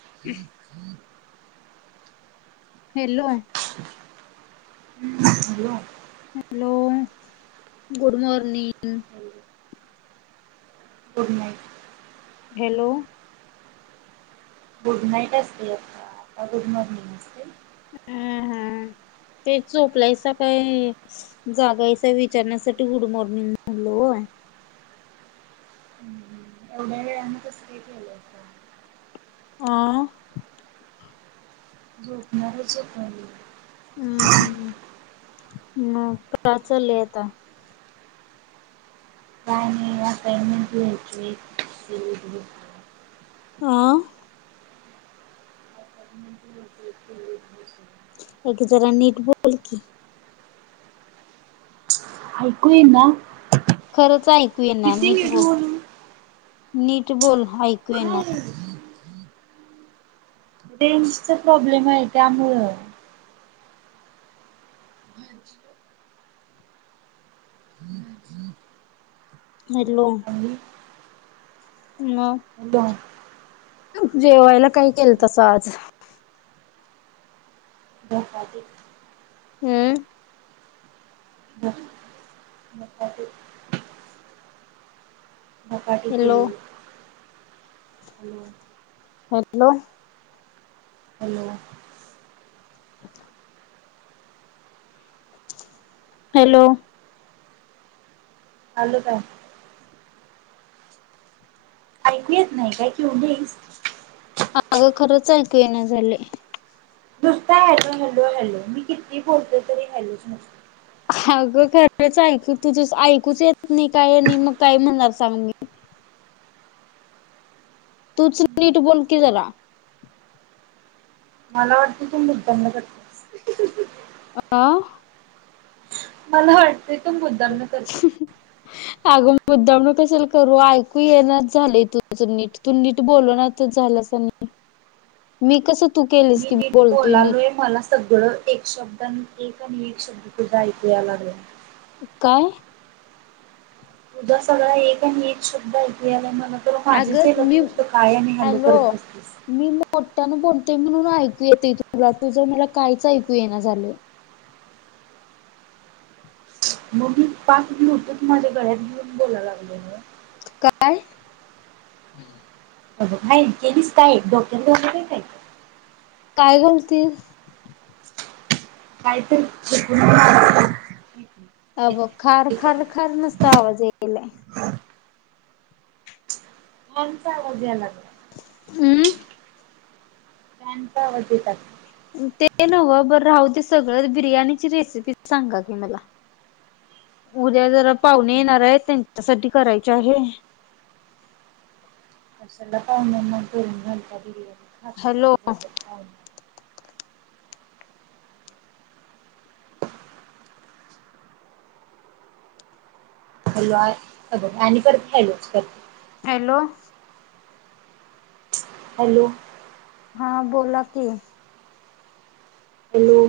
हम्म हम्म [unintelligible] [inaudible] हॅलो! ब [inaudible] hello! Good morning good night hello! Good night असतय आता, का गुड मॉर्निंग असतय? हं हं ते झोपलायसा काय? जागयसा विचारण्यासाठी गुड मॉर्निंग म्हणलो वो एवढ्या वेळाने कसली आलीया झोप? हा? झोपणारच होते, मी हम्, हम् मग काय चालंय आता? काय नाही, असाईनमेंट लिहियाची [unintelligible] आ हम ह [inaudible] एक [inaudible] अग जरा नीट बोल कि ऐकू येई ना? खरंच ऐकू येईना नीट बोल नीट बोल ऐकू येईना काय रेंजचा प्रॉब्लेमाय, त्यामुळं हांज [unintelligible] [inaudible] निरलोन आणि नं हॅलो जेवायला कायं केलंतासा आज धपाटे हम्म [unintelligible] धपाटे धपाटे हॅलो केलेले. हॅलोन ह्यातनं हॅलो हॅलो आलू काय ऐकू येत नायं काय क्यू बेस अगं खरंच ऐकू येईना झालयं. नुसत हॅलो हॅलो हॅलो मी किती बोलते तरी हॅलोच नुस अगं खरंच ऐकी तुझे ऐकूच येत नय काय आणि म काय म्हणणार सांग मी तूच नीट बोल की जरा मला वाटत तु मुद्दामुन करतेस अ आ मला वाटतय तु मुद्दामण करते. अगं मुद्दामुण कशाल करू ऐकू येईनाच झालयं तुझं नीट तू नीट बोलोनात झालंच नी, मी कसं तू केलस मी की नीट बोलतोय नीट बोलालोय मला सगळं एक शब्दां एक नीट एक शब्द सुुद्धा ऐकू आला नाय. काय? तुझा सगळा एक नीट शब्द ऐकु यायलाय मला तर माझीच हाय अगं ग तु मी नुसतं काय आणि हॅलो करत बसतीस. मी मोठ्यान बोलते म्हणून ऐकू येते तुला तुझं मला काहीच ऐकू येय ना झालयं. मग मी पाच ब्लूटूथ माझ्या गड्यात घेऊन बोलायला लागलोयं गं काय? अगं हाय इतक्या दिसताय डोक्यात घालू का काय काय घालतीस काहीतरी चुकून [unintelligible] एक मिनिट अग खार खार खार नुसता आवाज यायलाय. फोन चा आवाज याय लागलाय. हम्म फॅन चा आवाज येत अस हू ते नव्ह बरं राहू ते सगळं बिर्याणीची रेसिपी सांगा की मला उद्या जरा पाहुणी येणार आहेत त्यांच्यासाठी करायची आहे. कशाला पाहुण्यांना करून घालता बिर्याणी खातात हॅलो आणि जातात पाहुणे. हॅलो आय हे ब आणि परत हॅलोच करते हॅलो हॅलो हा बोला की, हॅलो,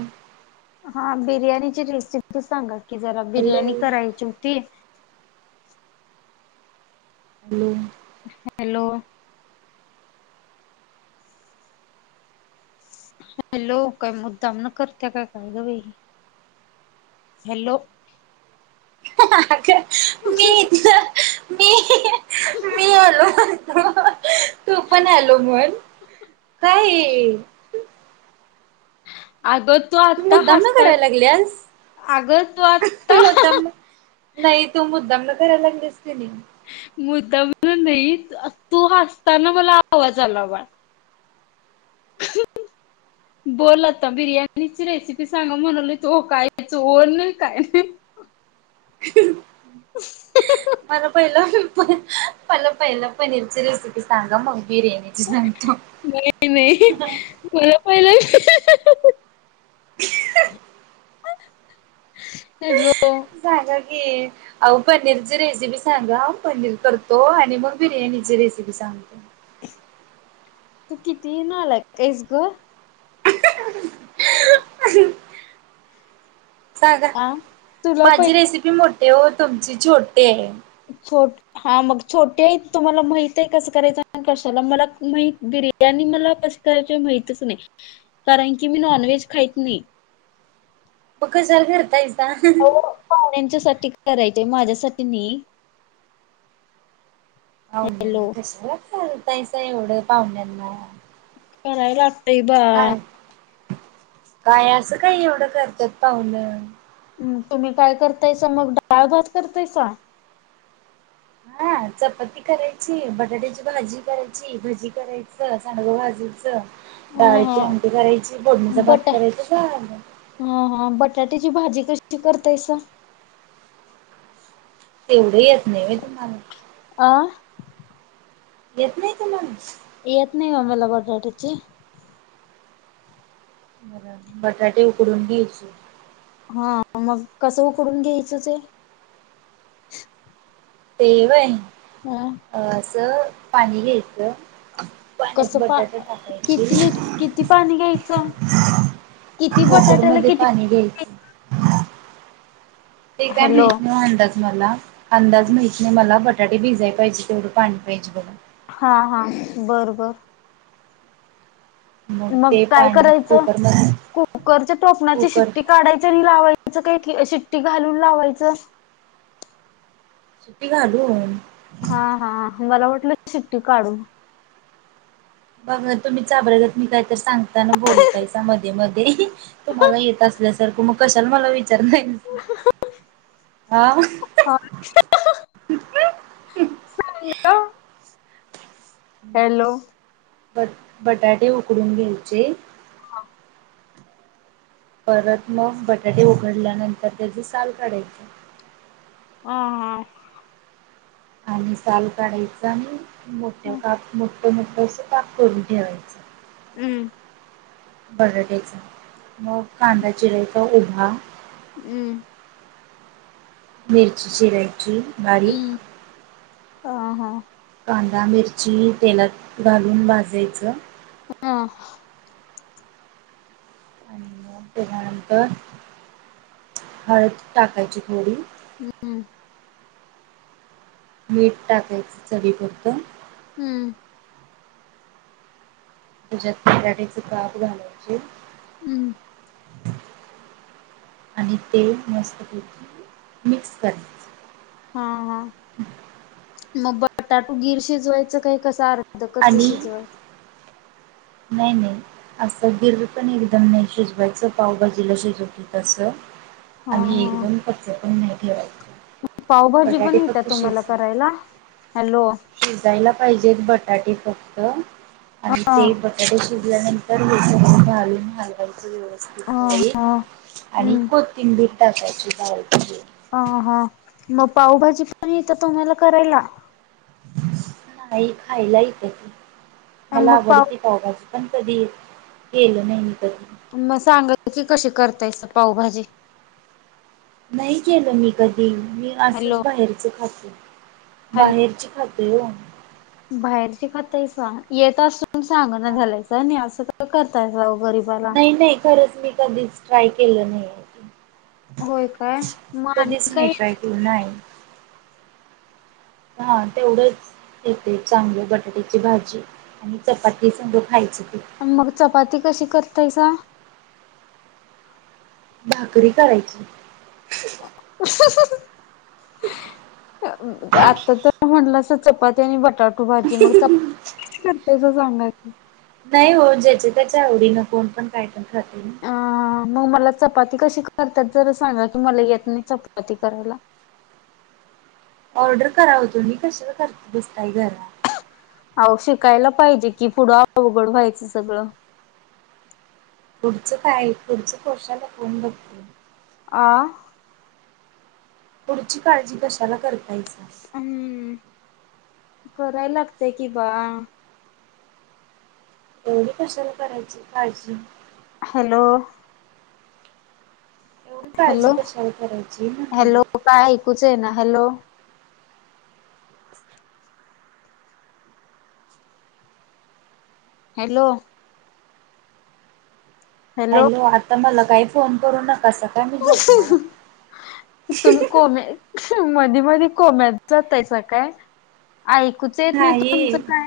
हा बिर्याणीची रेसिपी सांगा की जरा हॅलो बिर्याणी करायची होती. हम्म. हॅलो, हॅलो काय मुद्दाम न करत्या काय गं बाई हॅलो, मी [unintelligible] मी आलो, तू पण आलो मण काय अगं तू आता मुद्दामनं हसता करायला लागल्यास? अगं तू आत्ता मुद्दामनं नाही तू मुद्दामनं करायला लागलीस की नाही. मुद्दाम म्हणून नाही तू हसताना मला आवाज आला वाट बोल आता बिर्याणीची रेसिपी सांगा म्हणाली त का याचो ओ नाही काय नाही. [unintelligible] मला पहिलं मला पहिलं पनीरची रेसिपी सांगा मग बिर्याणी नाही नाही मला पहिलं [unintelligible] हॅलो, सांगा की. अहो पनीरची रेसिपी सांगा पनीर करतो आणि मग बिर्याणीची रेसिपी सांग. तू किती नालायक तेस गं. [unintelligible] सांगा आ तुला माझी पहिले रेसिपी मोठी हो तुमची छोटी आहे. छोट हा मग छोटे आहे तुम्हाला माहित आहे कसं करायचं कशाला मला माह दिर त्यांनी मला कसे करायचे माहितच नाही कारण की मी नॉनव्हेज खायत नाही. मग कशाला कर तायसा पाव्हण्याच्या साठी करायचेंय माझ्यासाठी नाही. पाहुण्यांना हॅलो कशाला चालतायच एवढं पाहुण्यांना करायला. काय काय असं काही एवढं करतात पाहुून. तुम्ही काय करतायस मग डाळ भात करतायसा. हा चपाती करायची, बटाट्याची भाजी करायची, भजी करायचं, सांडग भाजीचं अं डाळीची हं आमटी करायची, फोडणीचा भात करायच, झालं. ह हा बटाट्याची भाजी कशी करतायस? तेवढं येत नाही ओ तुम्हाला अ येत नाही त माणूस येत नाही आम्हला बटाट्याची. बर बटाटे उकडून घ्यायचे. हा मग कसं उकडून घ्यायचं ते. तेव व्हय. हा. अ असं पाणी घ्यायचं. पाण्यात कसं पा बटाटा टाकायचे. किती लिट किती पाणी घ्यायचं? किती मोटर बटाट्याला मध्ये किती पाणी गेल. ते काय हॅलो माहीती नाही, अंदाज. मला, अंदाज माहीत नाही मला, बटाटे भिजाय पाहिजे तेवढं पाणी पाहिजे बघ. हा-हा, बर-बर. मग ते काय पाणी करायचं, कुकरमध्ये कुकरच्या टोपणाची कुकर शिट्टी काढायचं आणि लावायचं काय, शिट्टी घालून लावायचं. शिट्टी घालून. हा-हा मला वाटलं शिट्टी काढून. बघ तुम्ही चाबऱ्यागत मी काही तर सांगताना बोलतायसा मध्ये-मध्ये. तुम्हांला येत असल्यासारखं, मग कशाला मला विचार नाही, हा. हा. सांगलं हॅलो. बट-बटाटे उकडून घ्यायचे. परत मग, बटाटे उघडल्यानंतर त्याची साल काढायची. हा-हा. आणि साल काढायचा आणि मोठ्या काप, मोठं-मोठं असं काप करून ठेवायचं. हम्म. बटाटाच, मग कांदा चिरयचा उभा. हम्. मिरची चिरायची. बारीक हम्म, हा-हा. कांदा, मिरची तेलात घालून भाजायचं. हा. आणि मग त्याच्यानंतर, हळद टाकायची थोडी. हम्म मीठ टाकायचं चवी पुरतं. हम्म. तुझ्यात बटाटा चे काप घालायचे. हम्म. आणि ते, मस्त पैकी मिक्स करायचं. हा-हा मग बटाटू गिर शिजवायचं काही कस अर् धकच शिजवाय च. नाही-नाही. असं गिर पण एकदम नाही शिजवायचं, पावभाजीला शिजवत तसं. हा आणि् हा एकदम, कच्च पण नाही ठेवायचे. पावभाजी पण येत्या तुम्हाला करायला, हॅलो. शिजायला पाहिजेत बटाटे फक्त, हा आणि ते ब त्या शिजल्यानंतर घालून हलवाई च हा स्ववस्तिती. हा [inaudible] आणि हम्म कोथिंबीर टाकायची. हा-हा म पावभाजी पण येते तुम्हाला करायला. नाही खायला येत्या ती, मला मग पाव आवडते पावभाजी. पण कधी, केलं नाही मी कधी. मग सांगाल की कशी करताय पावभाजी. नाही केलं मी कधी, मी हॅलो असच बाहेरच खाते, हॅलो बाहेरचे खात. तोय ओ. बाहेरची खातायसा येत असून सांगना झालायसा आणि असं करताय गरीब नाही नाही खरंच मी कधीच ट्राय केलं नाहीये. होय काय मग आणि कधीच नाही काय ट्राय येते केलं नाय. हा तेवढंच एक ते चांगलं बटाट्याची भाजी आणि चपाती संग खायच ते. आणि मग चपाती कशी करतायसा? भाकरी करायची. आता तर म्हटलं अस चपात त्यानी बटाटू भाजी मग चप्प करतेयस सांगा की? नाही हो जेच्या तेच्या आवडीनं कोणपण कायपण खातयं ना. ह म मला चपाती कशी करतात जरा सांगा की मला येत नाही चपाती करायला. ऑर्डर करा हो तुम्ही कशाला करत बसताय घरात. अहो शिकायला पाहिजे कि पुढं अवघड व्हायचं सगळं. पुढचं काय पुढचं कशाला कोण बघतय? आ. पुढची काळजी कशाला करतायसा. हम्म कराय लागतीया कि बा एवढी कशला करायची काळजी हॅलो. एवढी काळजी हॅलो कशाला करायची ना हॅलो म्हणाले. काय ऐकूच येईना हॅलो. [inaudible] हॅलो. हॅलो आता मला काही फोन करू नकासा काय मी झोपणार हायं. तुम्ही कोम्या मधी मधी कोम्यात जातायसा काय? ऐक कूच येत नाही तुमच काय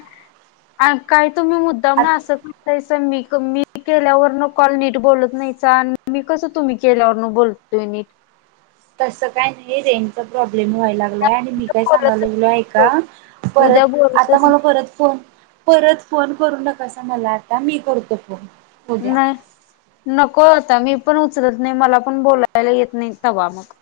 ऐकाय तुम्ही आ मुद्दामनं असं तैसं मीक मी केल्यावर न कॉल नीट बोलत नाहीसा मी कसं तुम्ही केल्यावर न बोलतोय नीट. तसं काय नाही रेंजचा प्रॉब्लेम व्हायला लागलाय आणि मी काय सांगाय बोलतच लागलोय नाही ऐका. उद्या परत आता बोलतच मला नाही परत फोन परत फोन करू नकासा मला आता मी करतो फोन. उद्या. नाही नको आता मी पण उचलत नाही मला पण बोलायला येत नाही तवा मग